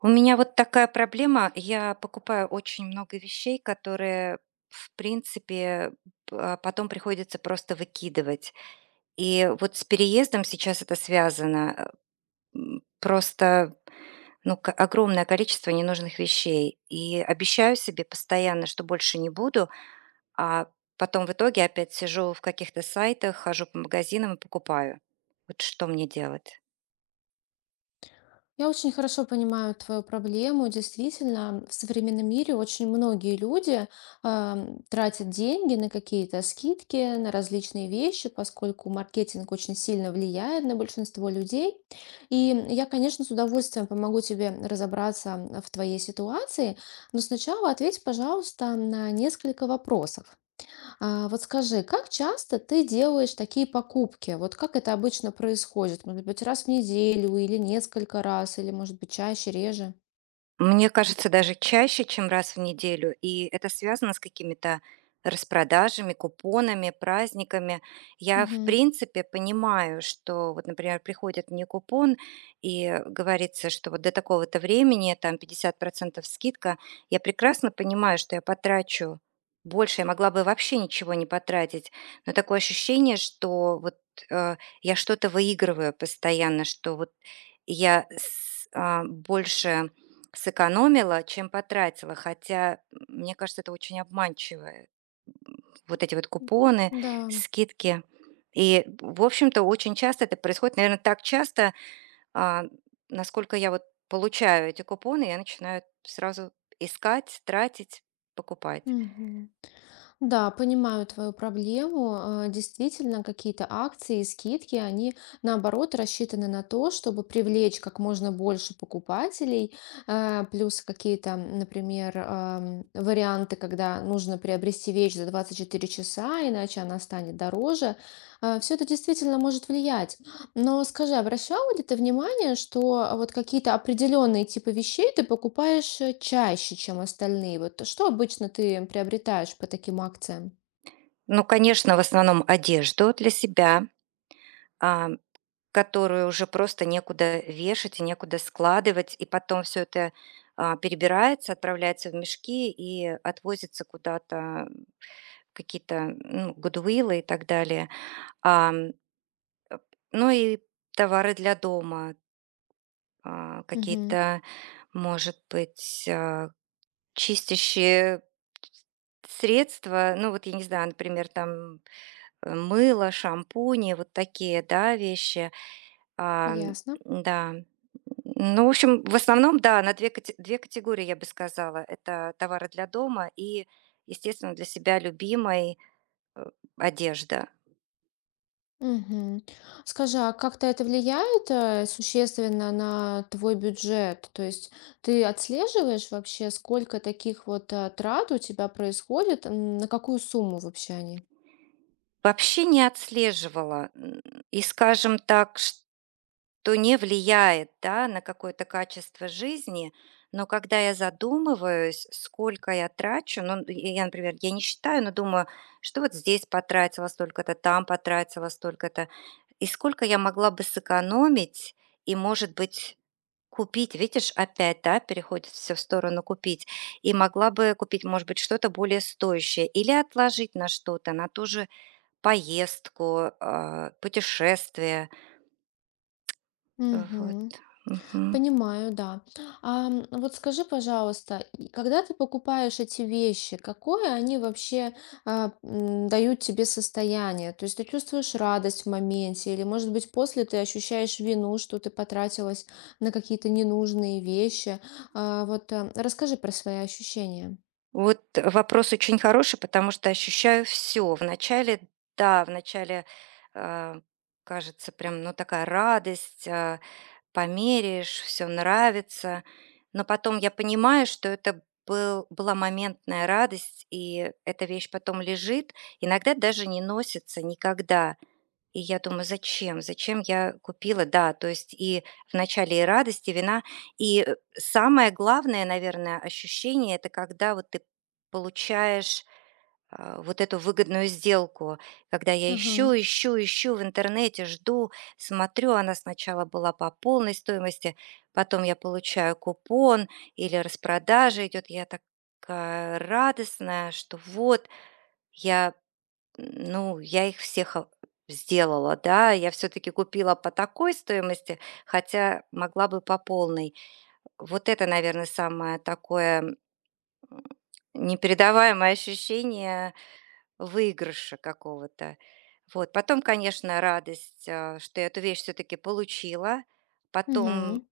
У меня вот такая проблема. Я покупаю очень много вещей, которые, в принципе, потом приходится просто выкидывать. И вот с переездом сейчас это связано. Просто огромное количество ненужных вещей. И обещаю себе постоянно, что больше не буду, а потом в итоге опять сижу в каких-то сайтах, хожу по магазинам и покупаю. Вот что мне делать? Я очень хорошо понимаю твою проблему. Действительно, в современном мире очень многие люди тратят деньги на какие-то скидки, на различные вещи, поскольку маркетинг очень сильно влияет на большинство людей. И я, конечно, с удовольствием помогу тебе разобраться в твоей ситуации, но сначала ответь, пожалуйста, на несколько вопросов. А вот скажи, как часто ты делаешь такие покупки? Вот как это обычно происходит? Может быть, раз в неделю или несколько раз, или, может быть, чаще, реже? Мне кажется, даже чаще, чем раз в неделю, и это связано с какими-то распродажами, купонами, праздниками. Я, в Мгм. принципе, понимаю, что вот, например, приходит мне купон и говорится, что вот до такого-то времени там 50% скидка. Я прекрасно понимаю, что я потрачу больше, я могла бы вообще ничего не потратить, но такое ощущение, что вот э, я что-то выигрываю постоянно, что вот я больше сэкономила, чем потратила, хотя, мне кажется, это очень обманчивое. Вот эти вот купоны, Да. скидки. И, в общем-то, очень часто это происходит, наверное, так часто, а, насколько я вот получаю эти купоны, я начинаю сразу искать, тратить, покупать. Мгм. Да, понимаю твою проблему. Действительно, какие-то акции и скидки, они наоборот рассчитаны на то, чтобы привлечь как можно больше покупателей. Плюс какие-то, например, варианты, когда нужно приобрести вещь за 24 часа, иначе она станет дороже. Все это действительно может влиять. Но скажи, обращала ли ты внимание, что вот какие-то определенные типы вещей ты покупаешь чаще, чем остальные? Вот что обычно ты приобретаешь по таким акциям? Ну, конечно, в основном одежду для себя. А Которую уже просто некуда вешать и некуда складывать, и потом все это, перебирается, отправляется в мешки и отвозится куда-то в какие-то, ну, гудвиллы и так далее. Ам, ну и товары для дома, Мгм. какие-то, может быть, чистящие средства. Ну, вот я не знаю, например, там, мыло, шампуни, вот такие, да, вещи. А, Ясно. да. Ну, в общем, в основном, да, на две категории, я бы сказала. Это товары для дома и, естественно, для себя любимой, э, одежда. Мгм. Скажи, а как-то это влияет существенно на твой бюджет? То есть ты отслеживаешь вообще, сколько таких вот трат у тебя происходит, на какую сумму вообще они? Вообще не отслеживала. И, скажем так, то не влияет, да, на какое-то качество жизни. Но когда я задумываюсь, сколько я трачу, ну, и я, например, я не считаю, но думаю, что вот здесь потратила столько-то, там потратила столько-то, и сколько я могла бы сэкономить и, может быть, купить, видишь, опять, да, переходит все в сторону купить, и могла бы купить, может быть, что-то более стоящее, или отложить на что-то, на ту же поездку, путешествие, вот. Мгм. Мгм. Понимаю, да. Вот скажи, пожалуйста, и когда ты покупаешь эти вещи, какое они вообще дают тебе состояние? То есть ты чувствуешь радость в моменте, или, может быть, после ты ощущаешь вину, что ты потратилась на какие-то ненужные вещи? Вот расскажи про свои ощущения. Вот вопрос очень хороший, потому что ощущаю все. Вначале, да, вначале, а, кажется, прям, ну, такая радость, померяешь, всё нравится. Но потом я понимаю, что это была моментная радость, и эта вещь потом лежит, иногда даже не носится никогда. И я думаю: "Зачем? Зачем я купила?" Да, то есть и в начале и радость, и вина. И, самое главное, наверное, ощущение — это когда вот ты получаешь, вот эту выгодную сделку. Когда я Ага. Ищу в интернете, жду, смотрю, она сначала была по полной стоимости, потом я получаю купон или распродажа идет. Я такая радостная, что вот я ну, я их всех о сделала, да. Я все таки купила по такой стоимости, хотя могла бы по полной. Вот это, наверное, самое такое, м, непередаваемое ощущение выигрыша какого-то. Вот. Потом, конечно, радость, что я эту вещь все таки получила. Потом Мгм.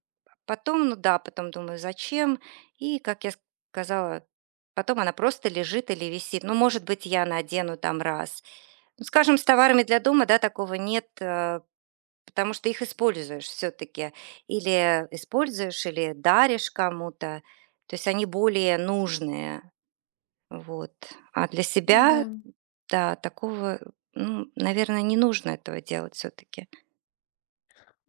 потом, ну да, потом думаю: "Зачем?" И, как я сказала, потом она просто лежит или висит. Ну, может быть, я надену там раз. Ну, скажем, с товарами для дома, да, такого нет, потому что их используешь все-таки. Или используешь, или даришь кому-то. То есть они более нужные. Вот. А для Да. себя, да, такого, ну, наверное, не нужно этого делать все-таки.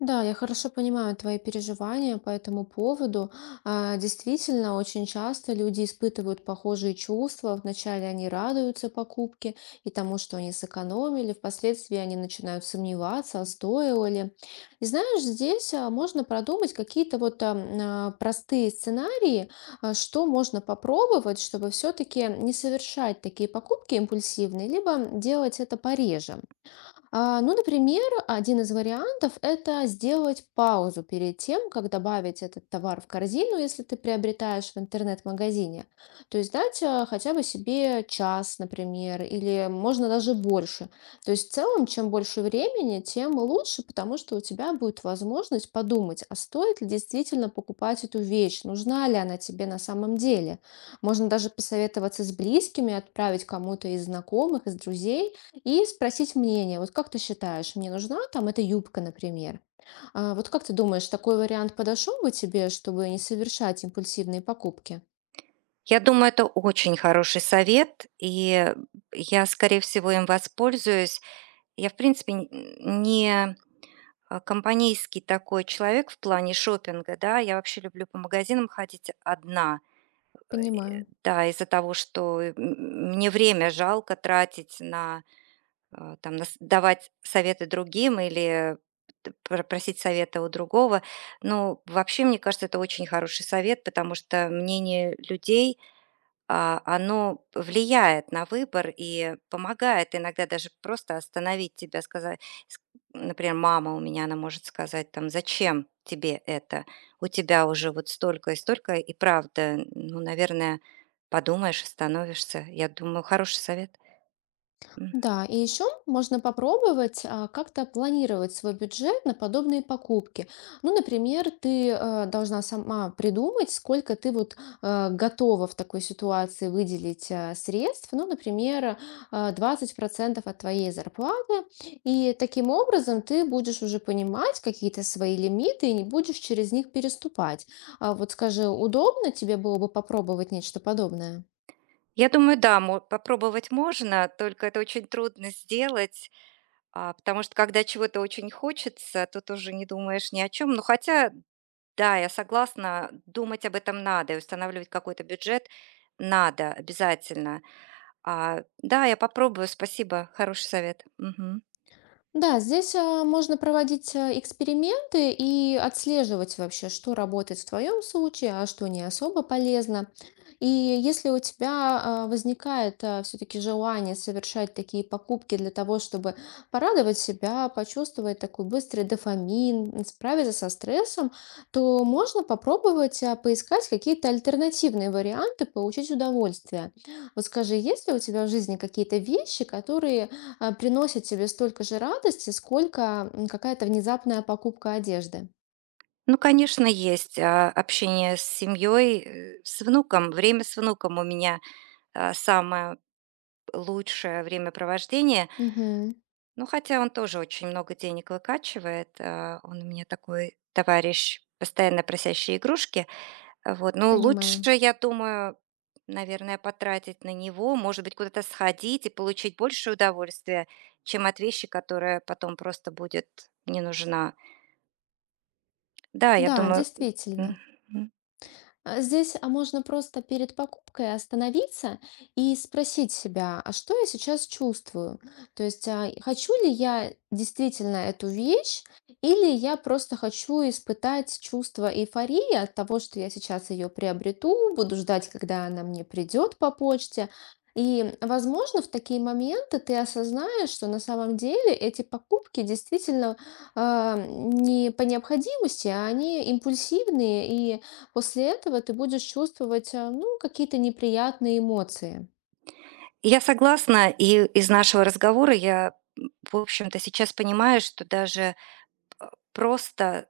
Да, я хорошо понимаю твои переживания по этому поводу. Действительно, очень часто люди испытывают похожие чувства. Вначале они радуются покупке и тому, что они сэкономили. Впоследствии они начинают сомневаться, а стоило ли. И знаешь, здесь можно продумать какие-то вот простые сценарии, что можно попробовать, чтобы все-таки не совершать такие покупки импульсивные, либо делать это пореже. Ну, например, один из вариантов — это сделать паузу перед тем, как добавить этот товар в корзину, если ты приобретаешь в интернет-магазине. То есть дать хотя бы себе час, например, или можно даже больше. То есть в целом, чем больше времени, тем лучше, потому что у тебя будет возможность подумать, а стоит ли действительно покупать эту вещь, нужна ли она тебе на самом деле. Можно даже посоветоваться с близкими, отправить кому-то из знакомых, из друзей, и спросить мнение. Вот как ты считаешь, мне нужна там эта юбка, например? Вот как ты думаешь, такой вариант подошел бы тебе, чтобы не совершать импульсивные покупки? Я думаю, это очень хороший совет, и я, скорее всего, им воспользуюсь. Я, в принципе, н- не а, компанейский такой человек в плане шопинга, да. Я вообще люблю по магазинам ходить одна. Понимаю. Да, из-за того, что, мне время жалко тратить на, там, на с давать советы другим или т пр просить совета у другого. Ну, вообще, мне кажется, это очень хороший совет, потому что мнение людей оно влияет на выбор и помогает иногда даже просто остановить тебя, сказать, например, мама у меня, она может сказать там, зачем тебе это? У тебя уже вот столько и столько, и правда, ну, наверное, подумаешь, остановишься. Я думаю, хороший совет. М. Да, и еще можно попробовать как-то планировать свой бюджет на подобные покупки. Ну, например, ты должна сама придумать, сколько ты вот готова в такой ситуации выделить средств, ну, например, 20% от твоей зарплаты. И таким образом ты будешь уже понимать какие-то свои лимиты и не будешь через них переступать. А вот скажи, удобно тебе было бы попробовать нечто подобное? Я думаю, да, попробовать можно, только это очень трудно сделать, потому что когда чего-то очень хочется, тут уже не думаешь ни о чем. Ну хотя да, я согласна, думать об этом надо и устанавливать какой-то бюджет надо обязательно. Да, я попробую, спасибо, хороший совет. Мгм. Да, здесь можно проводить эксперименты и отслеживать вообще, что работает в твоем случае, а что не особо полезно. И если у тебя возникает все-таки желание совершать такие покупки для того, чтобы порадовать себя, почувствовать такой быстрый дофамин, справиться со стрессом, то можно попробовать поискать какие-то альтернативные варианты получить удовольствие. Вот скажи, есть ли у тебя в жизни какие-то вещи, которые приносит тебе столько же радости, сколько какая-то внезапная покупка одежды. Ну, конечно, есть общение с семьей, с внуком. Время с внуком у меня самое лучшее времяпровождение. Мгм. Ну, хотя он тоже очень много денег выкачивает. Он у меня такой товарищ, постоянно просящий игрушки. Вот, ну, Понимаю. лучше, я думаю, наверное, потратить на него, может быть, куда-то сходить и получить больше удовольствия, чем от вещи, которая потом просто будет не нужна. Да, я Да, думаю, м, действительно. м. Здесь можно просто перед покупкой остановиться и спросить себя, а что я сейчас чувствую? То есть, и хочу ли я действительно эту вещь, или я просто хочу испытать чувство эйфории от того, что я сейчас ее приобрету, буду ждать, когда она мне придет по почте. И, возможно, в такие моменты ты осознаешь, что на самом деле эти покупки действительно не по необходимости, а они импульсивные, и после этого ты будешь чувствовать, ну, какие-то неприятные эмоции. Я согласна, и из нашего разговора я, в общем-то, сейчас понимаю, что даже просто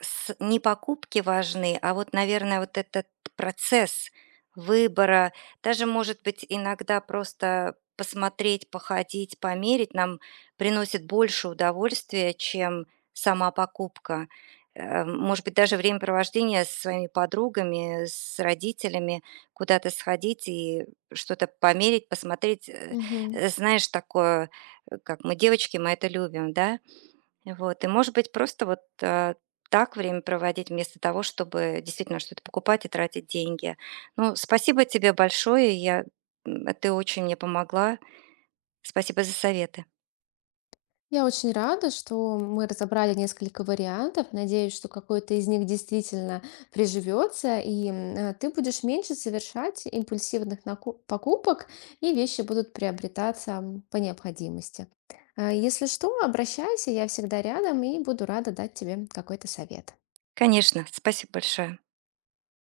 С не покупки важны, а вот, наверное, вот этот процесс выбора, даже, может быть, иногда просто посмотреть, походить, померить нам приносит больше удовольствия, чем сама покупка. Может быть, даже времяпровождение со своими подругами, с родителями, куда-то сходить и что-то померить, посмотреть. Мгм. Знаешь, такое, как мы, девочки, мы это любим, да? Вот, и, может быть, просто вот, так время проводить, вместо того, чтобы действительно что-то покупать и тратить деньги. Ну, спасибо тебе большое. Я ты очень мне помогла. Спасибо за советы. Я очень рада, что мы разобрали несколько вариантов. Надеюсь, что какой-то из них действительно приживется, и ты будешь меньше совершать импульсивных покупок, и вещи будут приобретаться по необходимости. Если что, обращайся, я всегда рядом и буду рада дать тебе какой-то совет. Конечно, спасибо большое.